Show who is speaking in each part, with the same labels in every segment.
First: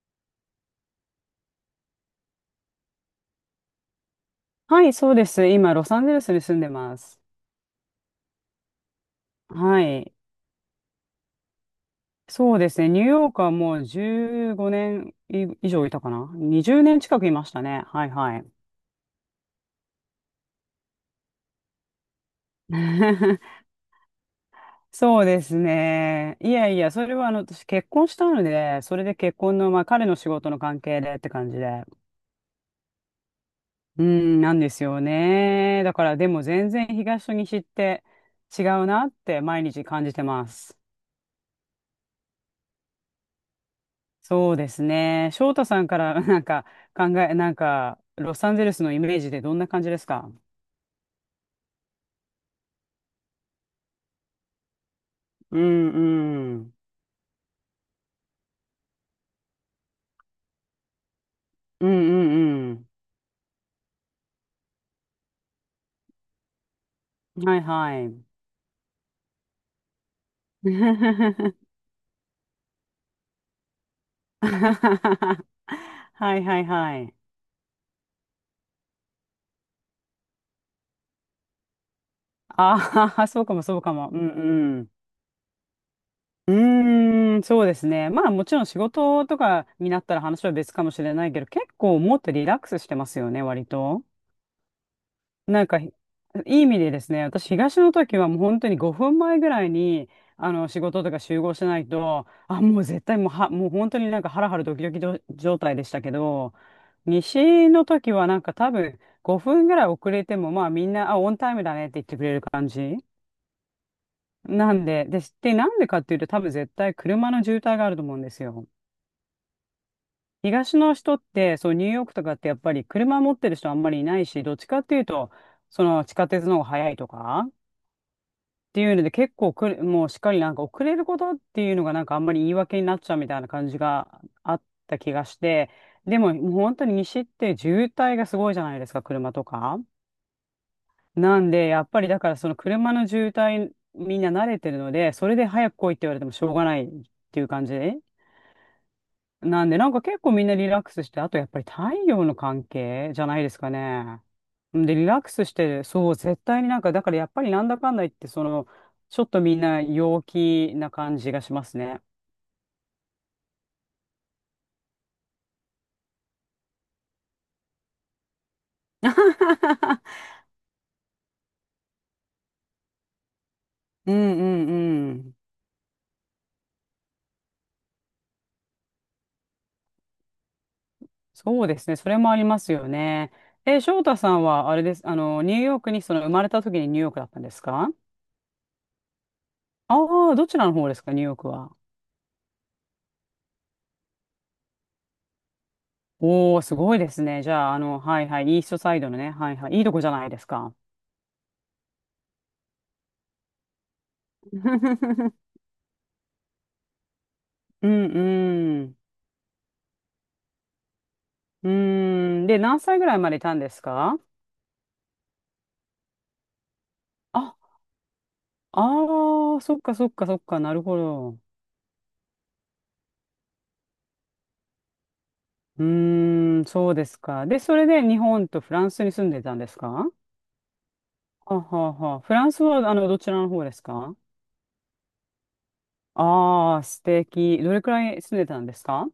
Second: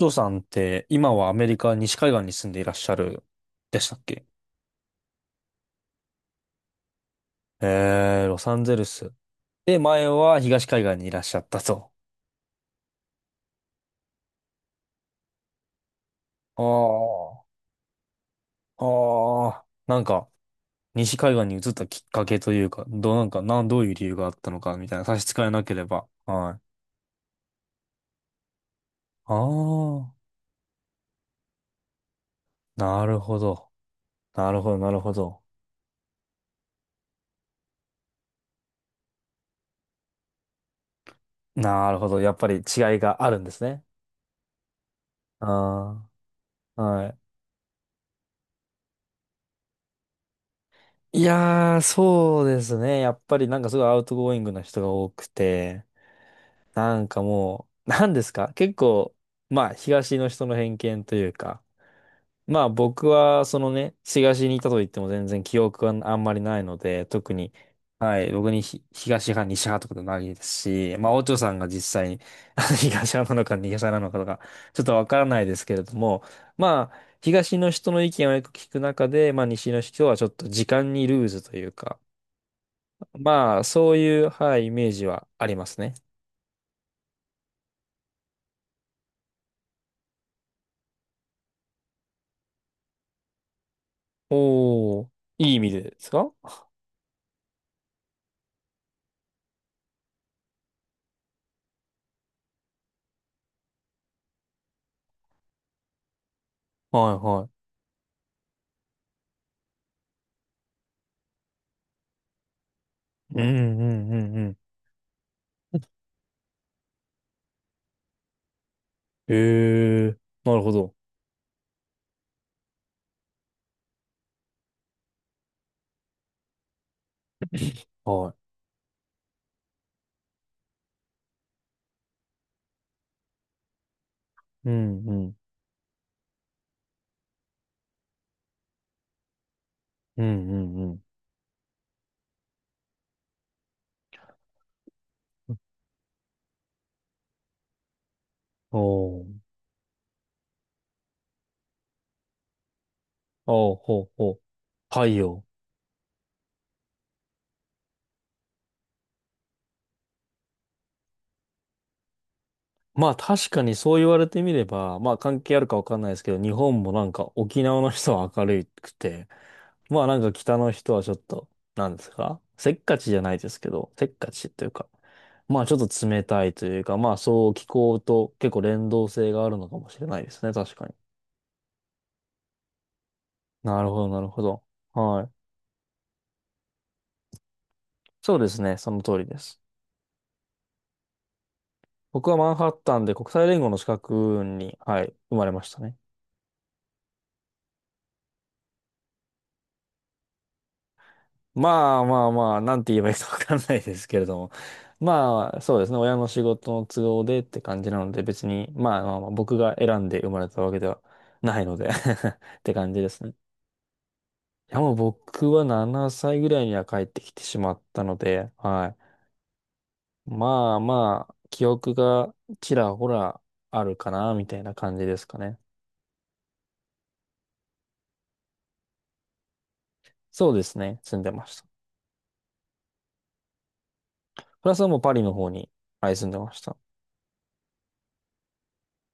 Speaker 1: ジョーさんって今はアメリカ西海岸に住んでいらっしゃるでしたっけ？
Speaker 2: はい、そうです。今、ロサンゼルスに住んでます。
Speaker 1: ロサンゼルス。で、
Speaker 2: は
Speaker 1: 前
Speaker 2: い。
Speaker 1: は東海岸にいらっしゃったと。
Speaker 2: そうですね。ニューヨークはもう15年以上いたかな。20年近く
Speaker 1: あ
Speaker 2: いましたね。はいはい。
Speaker 1: あ、ああ、なんか西海岸に移ったきっかけというか、どう、なんか、なん、どういう理由があったのかみたいな、差
Speaker 2: そう
Speaker 1: し支
Speaker 2: で
Speaker 1: え
Speaker 2: す
Speaker 1: なければ。
Speaker 2: ね。い
Speaker 1: はい。
Speaker 2: やいや、それは私結婚したので、それで
Speaker 1: あ
Speaker 2: 結婚の、まあ彼
Speaker 1: あ、
Speaker 2: の仕事の関係でって感じで。
Speaker 1: なるほど。
Speaker 2: うん、
Speaker 1: な
Speaker 2: なん
Speaker 1: るほ
Speaker 2: で
Speaker 1: ど、
Speaker 2: す
Speaker 1: なる
Speaker 2: よ
Speaker 1: ほど。
Speaker 2: ね。だからでも全然東と西って違うなって毎日感じてます。
Speaker 1: なるほど。やっぱり違いがあるんですね。
Speaker 2: そうですね。翔太さんか
Speaker 1: あ
Speaker 2: ら なんか
Speaker 1: あ、
Speaker 2: 考
Speaker 1: はい。
Speaker 2: え、なんか、ロサンゼルスのイメージでどんな感じですか？
Speaker 1: いやー、そうですね。やっぱりなんかすごいアウトゴーイングな人が多く
Speaker 2: う
Speaker 1: て、
Speaker 2: んうん。
Speaker 1: なんかもう、なんですか、結構、まあ、東の人の偏見というか、
Speaker 2: う
Speaker 1: まあ
Speaker 2: んうん
Speaker 1: 僕は、そのね、東にいたと言っても全然記憶があんまりないので、特
Speaker 2: うん。
Speaker 1: に、
Speaker 2: はいは
Speaker 1: は
Speaker 2: い。
Speaker 1: い、僕に東派、西派とかでもないですし、まあ、お嬢さ んが実際に 東派なのか西派なのかとか、ちょっとわからないですけれども、
Speaker 2: はいはい
Speaker 1: まあ、
Speaker 2: はい。
Speaker 1: 東の人の意見をよく聞く中で、まあ、西の人はちょっと時間にルーズというか、
Speaker 2: ああ、そうか
Speaker 1: ま
Speaker 2: も
Speaker 1: あ、
Speaker 2: そう
Speaker 1: そ
Speaker 2: か
Speaker 1: う
Speaker 2: も。うん
Speaker 1: いう、はい、イ
Speaker 2: う
Speaker 1: メ
Speaker 2: ん。
Speaker 1: ージはありますね。
Speaker 2: うーん、そうですね。まあもちろん仕事とかになったら話は別かもしれないけど、結構もっとリラックスしてますよね、割と。
Speaker 1: おー、いい意
Speaker 2: なん
Speaker 1: 味
Speaker 2: か、
Speaker 1: で
Speaker 2: ひ
Speaker 1: ですか？は
Speaker 2: いい意味でですね、私、東の時はもう本当に5分前ぐらいに、仕事とか集合しないと、あ、もう絶対もう本当になんかハラハラドキドキ状態でしたけど、
Speaker 1: いは
Speaker 2: 西の時はなんか多分5分ぐらい遅れても、まあみんな、あ、オンタイムだねって言ってくれる感じ。
Speaker 1: い。うんうんうんうん。
Speaker 2: なんで、なんでかっていうと多分絶対車の渋滞があると思うんですよ。
Speaker 1: へえ、なるほ
Speaker 2: 東
Speaker 1: ど。
Speaker 2: の人って、そう、ニューヨークとかってやっぱり車持ってる人あんまりいないし、どっちかっていうと、その地下鉄の方が早いとか、
Speaker 1: は
Speaker 2: っていうので結構遅れ、もうしっかりなんか遅れることっていうのがなんかあんまり言い訳になっちゃうみたいな感じがあっ
Speaker 1: い。う
Speaker 2: た
Speaker 1: ん
Speaker 2: 気が
Speaker 1: うん。
Speaker 2: して、でももう本当に西って渋滞がすごいじゃないですか、車とか。
Speaker 1: うんうんうん。
Speaker 2: なんで、やっぱりだからその車の渋滞みんな慣れてるので、それで早く来いって言われてもしょうがないっていう感じ。
Speaker 1: おー、
Speaker 2: なんで、なんか結構みんなリラックスして、あとやっぱり太陽の関係じゃないですか
Speaker 1: おー、ほう
Speaker 2: ね。
Speaker 1: ほう。
Speaker 2: で、リ
Speaker 1: 太
Speaker 2: ラック
Speaker 1: 陽。
Speaker 2: スして、そう、絶対になんか、だからやっぱりなんだかんだ言って、その、ちょっとみんな陽気な感じがしますね。
Speaker 1: まあ確かに、そう言われてみれば、まあ関係あるかわかんないですけど、日本もなんか沖縄の人は明るくて、まあなん か北の人はちょっと、なんですか、せっかちじゃないですけど、せっ
Speaker 2: うん
Speaker 1: か
Speaker 2: う
Speaker 1: ちとい
Speaker 2: ん
Speaker 1: うか、
Speaker 2: うん。
Speaker 1: まあちょっと冷たいというか、まあそう、気候と結構連動性があるのかもしれないですね、確かに。
Speaker 2: そうですね。それもありますよね。
Speaker 1: な
Speaker 2: え、
Speaker 1: るほ
Speaker 2: 翔
Speaker 1: ど、
Speaker 2: 太
Speaker 1: なる
Speaker 2: さ
Speaker 1: ほ
Speaker 2: ん
Speaker 1: ど。
Speaker 2: は、あれです。
Speaker 1: はい。
Speaker 2: ニューヨークに、生まれた時にニューヨークだったんですか？
Speaker 1: そうですね、その通りです。
Speaker 2: ああー、どちらの方ですか、ニューヨークは。
Speaker 1: 僕はマンハッタンで国際連合の資格に、はい、生まれましたね。
Speaker 2: おー、すごいですね。じゃあ、はいはい、イーストサイドのね、はいはい、いいとこじゃないですか。
Speaker 1: まあまあまあ、なんて言えばいいかわかんないですけれども。まあ、そうですね。親の仕事の都合でって感
Speaker 2: う
Speaker 1: じな
Speaker 2: ん
Speaker 1: ので、別に、
Speaker 2: う
Speaker 1: ま
Speaker 2: ん。
Speaker 1: あまあまあ、僕が選んで生まれたわけではない
Speaker 2: う
Speaker 1: ので、
Speaker 2: ーん。で、
Speaker 1: って
Speaker 2: 何
Speaker 1: 感
Speaker 2: 歳
Speaker 1: じ
Speaker 2: ぐ
Speaker 1: で
Speaker 2: らい
Speaker 1: すね。
Speaker 2: ま
Speaker 1: い
Speaker 2: でいたんですか？
Speaker 1: や、もう僕は7歳ぐらいには帰ってきて
Speaker 2: あ、
Speaker 1: しまったので、はい。
Speaker 2: ああ、そっかそっかそっか、な
Speaker 1: まあ
Speaker 2: るほ
Speaker 1: まあ、
Speaker 2: ど。
Speaker 1: 記憶がちらほらあるかな、みたいな感じですかね。
Speaker 2: うーん、そうですか。で、それで日本とフランスに住んでたんですか？は
Speaker 1: そうですね。住んでま
Speaker 2: あ
Speaker 1: し
Speaker 2: は
Speaker 1: た。
Speaker 2: あはあ。フランスは、どちらの方ですか？
Speaker 1: プラスはもうパリの方に、はい、住んでました。
Speaker 2: ああー、素敵。どれくらい住んでたんですか？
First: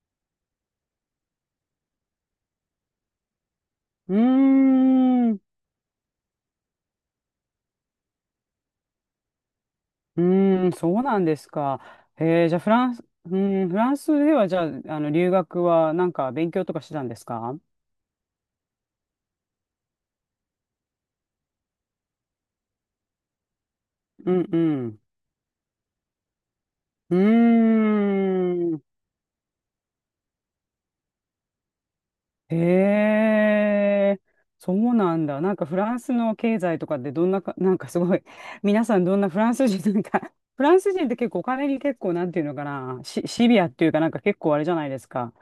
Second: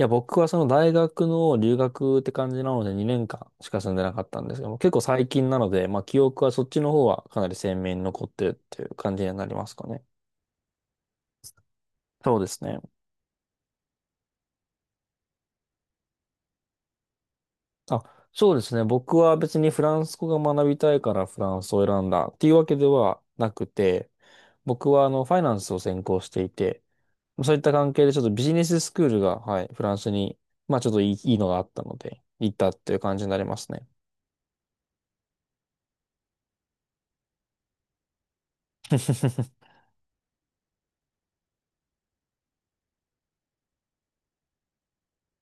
Speaker 1: いや、僕はその大学の留学って感じなので2年間しか住んでな
Speaker 2: うー
Speaker 1: かったんですけども、結構最
Speaker 2: ん。う
Speaker 1: 近なので、まあ記憶はそっちの方はかなり鮮明に残ってるっていう感じになりますかね。
Speaker 2: ーん、そうなんですか。
Speaker 1: そうで
Speaker 2: へじゃあ
Speaker 1: す
Speaker 2: フ
Speaker 1: ね。
Speaker 2: ランス、うーん、フランスでは、じゃあ、留学はなんか勉強とかしてたんですか？
Speaker 1: あ、そうですね。僕は別にフランス語が学びたいからフランスを選んだっていうわけではなくて、
Speaker 2: うんう
Speaker 1: 僕
Speaker 2: ん。
Speaker 1: はあのファイナンスを専攻していて、
Speaker 2: う
Speaker 1: そういった関係でちょっとビジネ
Speaker 2: ーん。
Speaker 1: ススクールが、はい、フランスに、まあちょっといいのがあったので、行っ
Speaker 2: へ
Speaker 1: たっていう感じになりますね。
Speaker 2: え。そうなんだ。なんかフランスの経済とかってどんなか、なんかすごい、皆さん どんなフランス人、なんか、フランス人って結構お金に結構、なんていうのかな、シビアっていうかなんか結構あれじゃないですか。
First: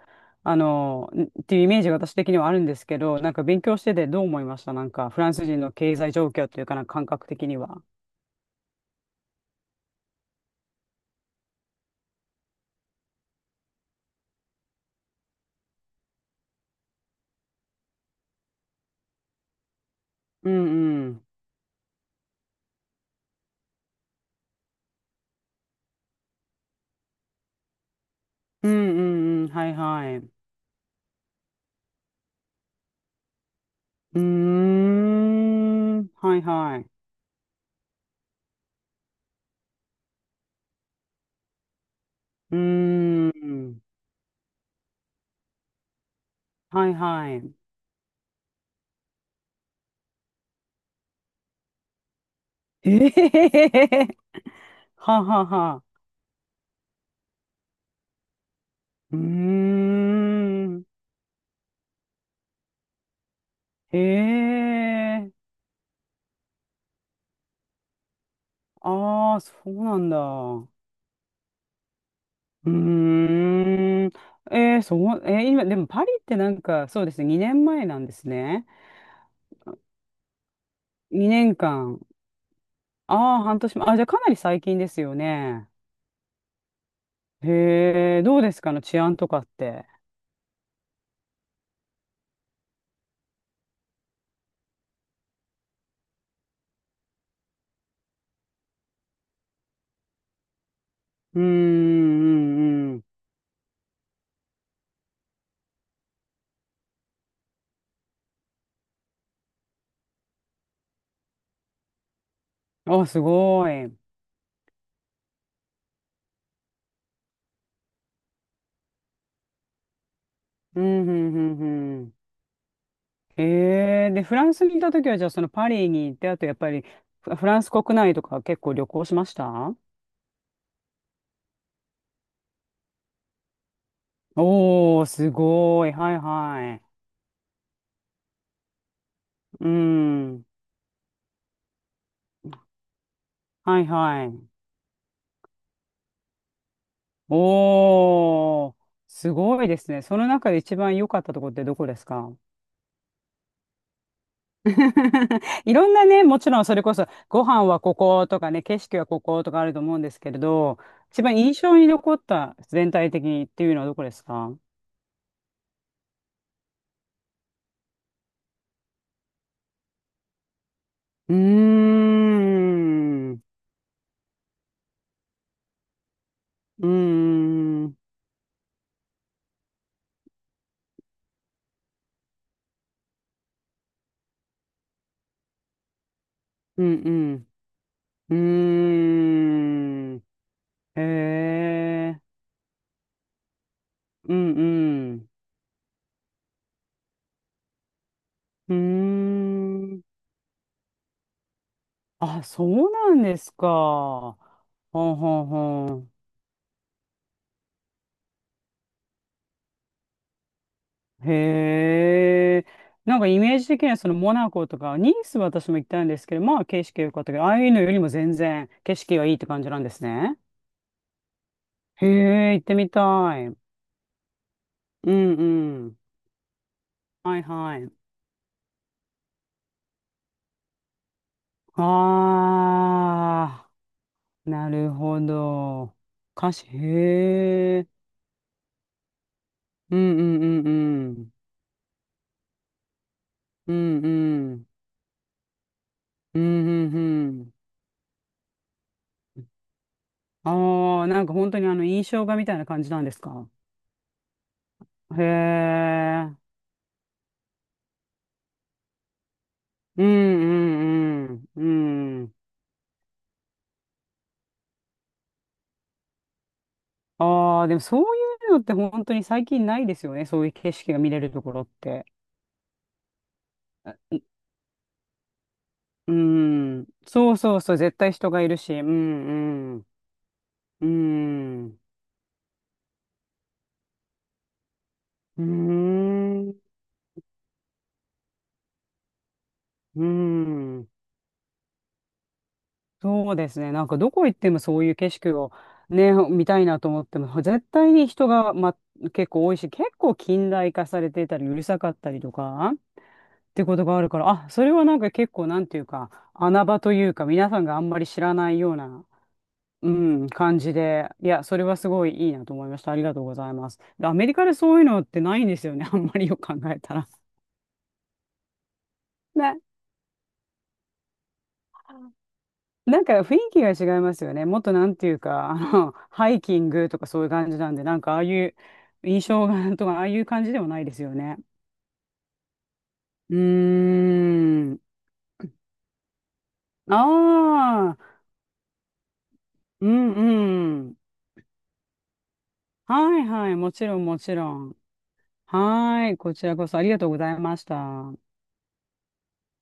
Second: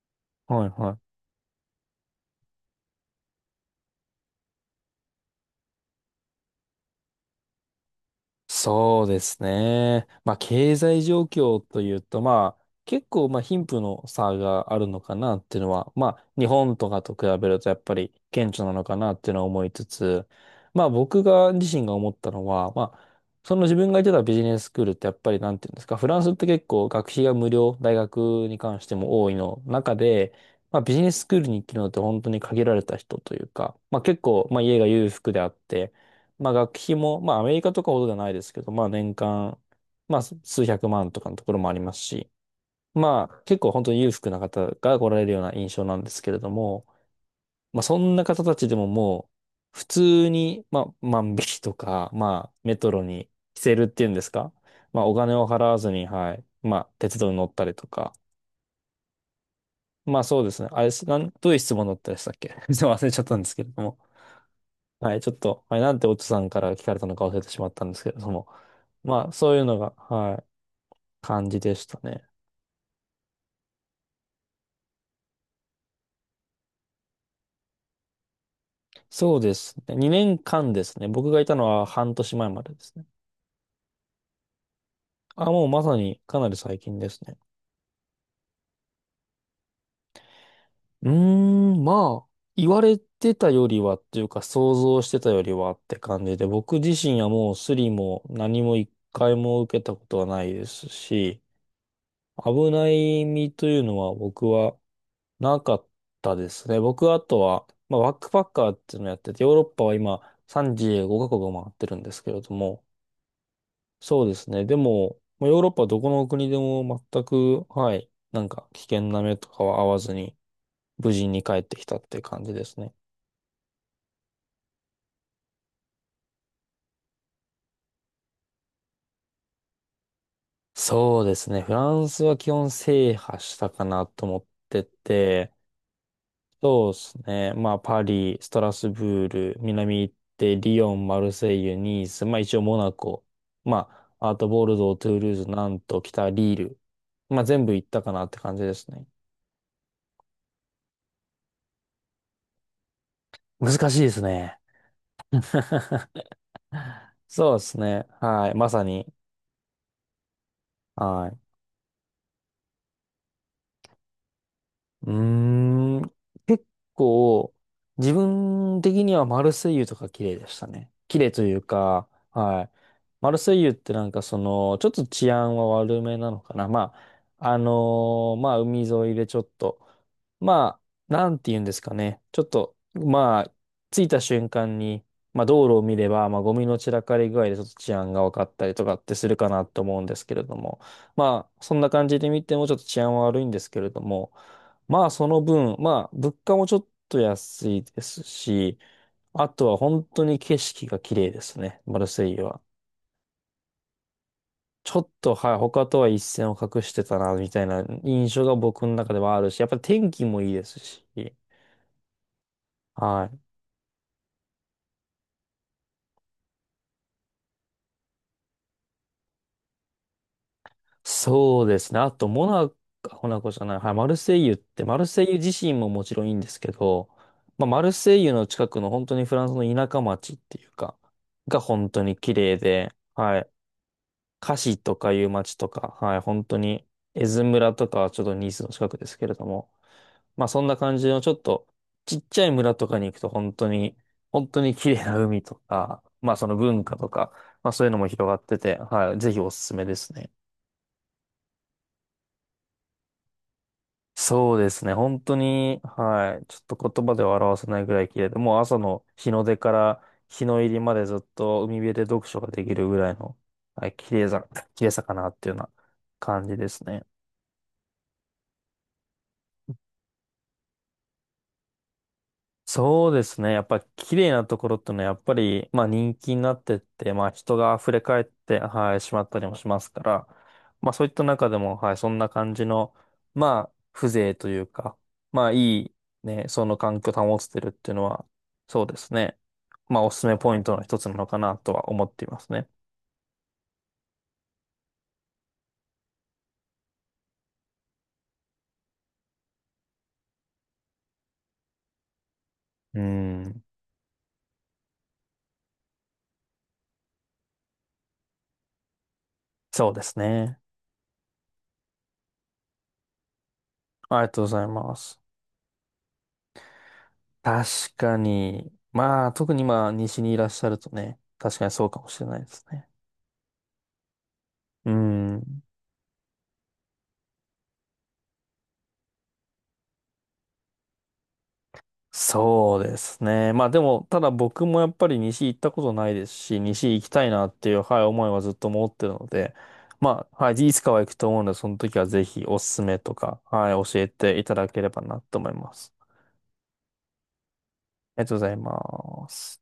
Speaker 1: はいはい。
Speaker 2: んっていうイメージが私的にはあるんですけど、なんか勉強しててどう思いました？なんかフランス人の経済状況っていうかなんか感覚的には。
Speaker 1: そうですね。まあ、経済状況というと、まあ、結構、まあ、貧富の差があるのかなっていうのは、まあ、日本とかと比べるとやっぱり顕著なのかなっていうのは思いつつ、
Speaker 2: うん
Speaker 1: まあ、
Speaker 2: う
Speaker 1: 僕
Speaker 2: ん。
Speaker 1: が自身が思ったのは、まあ、その自分が行ってたビジネススクールってやっぱりなんていうんですか、フランスって結構学費が無料、大学に
Speaker 2: う
Speaker 1: 関し
Speaker 2: ん
Speaker 1: て
Speaker 2: う
Speaker 1: も多い
Speaker 2: んうん。
Speaker 1: の
Speaker 2: はい
Speaker 1: 中
Speaker 2: はい。う
Speaker 1: で、まあ、ビジネススクールに行けるのって本当に限られた人というか、まあ、
Speaker 2: ー
Speaker 1: 結構、まあ、家が裕福であって、
Speaker 2: ん。はい
Speaker 1: まあ学
Speaker 2: はい。
Speaker 1: 費も、まあアメリカとかほどじゃないですけど、まあ年間、まあ数百万とかのところもありますし、
Speaker 2: う
Speaker 1: ま
Speaker 2: ー
Speaker 1: あ結構
Speaker 2: ん。
Speaker 1: 本当に裕福な方が来られるような印象なんですけれども、
Speaker 2: はいはい。
Speaker 1: まあそんな方たちでももう普通に、まあ万引きとか、まあメ
Speaker 2: え
Speaker 1: トロ
Speaker 2: えへ
Speaker 1: に着せ
Speaker 2: へ
Speaker 1: るっ
Speaker 2: へ
Speaker 1: ていうん
Speaker 2: へ
Speaker 1: ですか、まあ
Speaker 2: は
Speaker 1: お
Speaker 2: あ
Speaker 1: 金
Speaker 2: はあ
Speaker 1: を払
Speaker 2: は
Speaker 1: わ
Speaker 2: あ。
Speaker 1: ずに、はい、まあ鉄道に乗ったりとか、
Speaker 2: うー
Speaker 1: まあそうですね、あ
Speaker 2: ん。
Speaker 1: れ、なん、どういう質問だったでしたっけ？ すいません、忘れちゃったんですけれど
Speaker 2: え
Speaker 1: も。はい、ち
Speaker 2: え
Speaker 1: ょっと、はい、なんてオッチさんから聞かれたのか忘れてしまったんですけれども、まあ、
Speaker 2: ああ、
Speaker 1: そ
Speaker 2: そ
Speaker 1: ういうの
Speaker 2: う
Speaker 1: が、
Speaker 2: なんだ。
Speaker 1: はい、
Speaker 2: う
Speaker 1: 感じでしたね。
Speaker 2: ーん。そう、今、でもパリってなんか、そうですね、2年前なんですね。
Speaker 1: そうですね。2年間ですね。僕がい
Speaker 2: 2
Speaker 1: たの
Speaker 2: 年
Speaker 1: は
Speaker 2: 間。
Speaker 1: 半年前までですね。
Speaker 2: ああ、半年前。あ、じゃあかなり最近ですよ
Speaker 1: あ、もう
Speaker 2: ね。
Speaker 1: まさにかなり最近ですね。
Speaker 2: へえ、どうですかの治安とかって。
Speaker 1: うーん、まあ、言われてたよりはっていうか、想像してたよりはって感じで、僕自身はもうスリも何も一回も受けたことはないです
Speaker 2: う
Speaker 1: し、
Speaker 2: ーん、うん、
Speaker 1: 危な
Speaker 2: うん。
Speaker 1: い身というのは僕はなかったですね。僕はあとは、まあ、バックパッカーっていうのをやってて、ヨーロッパは今35カ国を回ってるんですけれども、
Speaker 2: あ、すごい。うん、
Speaker 1: そうですね。でも、まあ、ヨーロッパはどこの国でも全く、はい、なんか危険な目とかは合わずに、
Speaker 2: うん、う
Speaker 1: 無事に帰
Speaker 2: ん、
Speaker 1: ってきた
Speaker 2: う
Speaker 1: っ
Speaker 2: ん。
Speaker 1: ていう感じですね。
Speaker 2: で、フランスにいた時は、じゃあ、そのパリに行って、あと、やっぱり、フランス国内とか結構旅行しました？
Speaker 1: そうですね。フランスは基本制覇したかなと思って
Speaker 2: おー、す
Speaker 1: て、
Speaker 2: ごい。はいはい。
Speaker 1: そうですね。まあ、パリ、ストラスブール、
Speaker 2: う
Speaker 1: 南行っ
Speaker 2: ん。
Speaker 1: て、リヨン、マルセイユ、ニース、まあ一応モナコ、
Speaker 2: はい
Speaker 1: ま
Speaker 2: は
Speaker 1: あ、あ
Speaker 2: い。
Speaker 1: とボルドー、トゥールーズ、ナント、北リール。まあ全部行ったかなって感じ
Speaker 2: お
Speaker 1: で
Speaker 2: ー、
Speaker 1: すね。
Speaker 2: すごいですね。その中で一番良かったところってどこですか？
Speaker 1: 難しいですね。
Speaker 2: いろんなね、もちろんそれこそ、ご
Speaker 1: そうで
Speaker 2: 飯
Speaker 1: す
Speaker 2: はこ
Speaker 1: ね。
Speaker 2: こと
Speaker 1: は
Speaker 2: か
Speaker 1: い。
Speaker 2: ね、
Speaker 1: ま
Speaker 2: 景
Speaker 1: さ
Speaker 2: 色は
Speaker 1: に。
Speaker 2: こことかあると思うんですけれど、一
Speaker 1: は
Speaker 2: 番
Speaker 1: い。
Speaker 2: 印象に残った、全体的にっていうのはどこですか？う
Speaker 1: うーん。結構、自分的にはマルセイユとか綺麗でしたね。綺麗という
Speaker 2: ー
Speaker 1: か、はい。マ
Speaker 2: ん。
Speaker 1: ルセイユってなんかその、ちょっと治安は悪めなのかな。
Speaker 2: うー
Speaker 1: まあ、あ
Speaker 2: ん、うん
Speaker 1: のー、まあ、海沿いでちょっと、まあ、なんて言うんですかね。ちょっと、まあ、着いた瞬間に、まあ、道路を見れば、まあ、ゴミの
Speaker 2: う
Speaker 1: 散らかり具合
Speaker 2: ん、
Speaker 1: でちょっと治安が分
Speaker 2: うー
Speaker 1: かったりとかってするかなと思うんで
Speaker 2: ん、
Speaker 1: すけれども、
Speaker 2: へ
Speaker 1: まあ、そんな感じ
Speaker 2: え、
Speaker 1: で見てもちょっと治安は悪いんですけれども、
Speaker 2: うんう
Speaker 1: まあ
Speaker 2: ん、
Speaker 1: その分、まあ物価もちょっと安いです
Speaker 2: う
Speaker 1: し、
Speaker 2: ー
Speaker 1: あとは本
Speaker 2: ん、
Speaker 1: 当に景色が綺麗ですね、マルセイユ
Speaker 2: あ、
Speaker 1: は。
Speaker 2: そうなんですか。
Speaker 1: ちょっ
Speaker 2: ほん
Speaker 1: と、
Speaker 2: ほん
Speaker 1: はい、
Speaker 2: ほ
Speaker 1: 他とは
Speaker 2: ん。
Speaker 1: 一線を画してたな、みたいな印象が僕の中ではあるし、やっぱり天気もいいですし、
Speaker 2: へえ、なん
Speaker 1: は
Speaker 2: か
Speaker 1: い。
Speaker 2: イメージ的にはそのモナコとか、ニースは私も行ったんですけど、まあ景色良かったけど、ああいうのよりも全然景色がいいって感じなんですね。
Speaker 1: そうですね。
Speaker 2: へ
Speaker 1: あと、モ
Speaker 2: え、行っ
Speaker 1: ナ
Speaker 2: て
Speaker 1: コ、
Speaker 2: みた
Speaker 1: モナコ
Speaker 2: い。
Speaker 1: じゃない、はい、マルセイユって、マル
Speaker 2: う
Speaker 1: セイ
Speaker 2: ん
Speaker 1: ユ自身
Speaker 2: う
Speaker 1: も
Speaker 2: ん。
Speaker 1: もちろんいいんですけど、
Speaker 2: はい
Speaker 1: まあ、
Speaker 2: は
Speaker 1: マル
Speaker 2: い。
Speaker 1: セイユの近くの本当にフランスの田舎町っていうか、が本当に綺麗で、はい。
Speaker 2: ああ。
Speaker 1: カ
Speaker 2: な
Speaker 1: シ
Speaker 2: る
Speaker 1: とか
Speaker 2: ほ
Speaker 1: いう町と
Speaker 2: ど。
Speaker 1: か、はい、本
Speaker 2: 歌
Speaker 1: 当
Speaker 2: 詞、
Speaker 1: に、エ
Speaker 2: へ
Speaker 1: ズ村
Speaker 2: え。
Speaker 1: とかはちょっとニースの近くですけれども、
Speaker 2: うんうん
Speaker 1: まあそ
Speaker 2: う
Speaker 1: ん
Speaker 2: ん
Speaker 1: な感じの
Speaker 2: う
Speaker 1: ち
Speaker 2: ん。
Speaker 1: ょっとちっちゃい村とかに行くと本当
Speaker 2: う
Speaker 1: に、
Speaker 2: んう
Speaker 1: 本当
Speaker 2: ん。
Speaker 1: に綺麗な海とか、まあ
Speaker 2: うん
Speaker 1: その文
Speaker 2: うん
Speaker 1: 化と
Speaker 2: う
Speaker 1: か、
Speaker 2: ん。
Speaker 1: まあそういうのも広がってて、はい、ぜひおすすめですね。
Speaker 2: ああ、なんか本当にあの印象画みたいな感じなんですか？
Speaker 1: そうですね、本
Speaker 2: へ
Speaker 1: 当に、
Speaker 2: え。
Speaker 1: はい、ちょっと言葉では表せないぐらい綺麗で、もう朝の日の出から
Speaker 2: うん
Speaker 1: 日の入りまでずっ
Speaker 2: うんう
Speaker 1: と海辺で
Speaker 2: ん。う
Speaker 1: 読
Speaker 2: ん。
Speaker 1: 書ができるぐらいの、はい、綺麗さかなっていうような感じですね。
Speaker 2: ああ、でもそういうのって本当に最近ないですよね。そういう景色が見れるところって。
Speaker 1: そうですね。やっぱ
Speaker 2: あ
Speaker 1: 綺麗なところってのはやっぱり、まあ
Speaker 2: う
Speaker 1: 人気になってっ
Speaker 2: ん。
Speaker 1: て、まあ
Speaker 2: そう
Speaker 1: 人
Speaker 2: そうそ
Speaker 1: が
Speaker 2: う。
Speaker 1: 溢
Speaker 2: 絶
Speaker 1: れ
Speaker 2: 対
Speaker 1: 返っ
Speaker 2: 人がいる
Speaker 1: て、
Speaker 2: し。う
Speaker 1: はい、しまったりもし
Speaker 2: ん
Speaker 1: ま
Speaker 2: うん。
Speaker 1: すから、
Speaker 2: う
Speaker 1: まあそういった中でも、
Speaker 2: ん。
Speaker 1: はい、そんな感じの、まあ風情というか、
Speaker 2: うー
Speaker 1: まあいいね、
Speaker 2: ん。
Speaker 1: その環境を保つてるっていうのは、そうですね。まあ
Speaker 2: う
Speaker 1: おすすめポイントの
Speaker 2: ん。
Speaker 1: 一つなのかなとは思っていますね。
Speaker 2: そうですね。なんかどこ行ってもそういう景色をね、見たいなと思っても、絶対に人が、ま、結構多いし、結構近代化されていたり、うるさかったりとか、
Speaker 1: う
Speaker 2: っ
Speaker 1: ん、
Speaker 2: てことがあるから、あ、それはなんか結構なんていうか、穴場というか、皆さんがあんまり知らないような、
Speaker 1: そ
Speaker 2: う
Speaker 1: うです
Speaker 2: ん、
Speaker 1: ね。
Speaker 2: 感じで、いや、それはすごいいいなと思いました。ありがとうございます。でア
Speaker 1: あり
Speaker 2: メ
Speaker 1: が
Speaker 2: リ
Speaker 1: とう
Speaker 2: カ
Speaker 1: ご
Speaker 2: で
Speaker 1: ざい
Speaker 2: そういう
Speaker 1: ま
Speaker 2: のっ
Speaker 1: す。
Speaker 2: てないんですよね。あんまりよく考えたら。
Speaker 1: 確かに、まあ特
Speaker 2: ね。
Speaker 1: にまあ西にいらっしゃるとね、確かにそうかもしれないですね。
Speaker 2: なんか雰囲気が違いますよね。もっとな
Speaker 1: う
Speaker 2: んていうか、
Speaker 1: ん。
Speaker 2: ハイキングとかそういう感じなんで、なんかああいう印象が とか、ああいう感じでもないですよね。
Speaker 1: そうです
Speaker 2: う
Speaker 1: ね。まあでも、
Speaker 2: ー
Speaker 1: ただ僕
Speaker 2: ん。
Speaker 1: もやっぱり西行ったことないですし、西行きたいなっていう、
Speaker 2: ああ、
Speaker 1: はい、思いはずっと持ってるので、
Speaker 2: うん
Speaker 1: まあ、はい、いつ
Speaker 2: う
Speaker 1: か
Speaker 2: ん。
Speaker 1: は行くと思うので、その時はぜひおすすめと
Speaker 2: はい
Speaker 1: か、
Speaker 2: はい、
Speaker 1: は
Speaker 2: も
Speaker 1: い、
Speaker 2: ちろ
Speaker 1: 教
Speaker 2: ん
Speaker 1: え
Speaker 2: もち
Speaker 1: てい
Speaker 2: ろ
Speaker 1: ただ
Speaker 2: ん。
Speaker 1: ければなと思います。
Speaker 2: はい、こちらこそありがとうございました。
Speaker 1: ありがとうございます。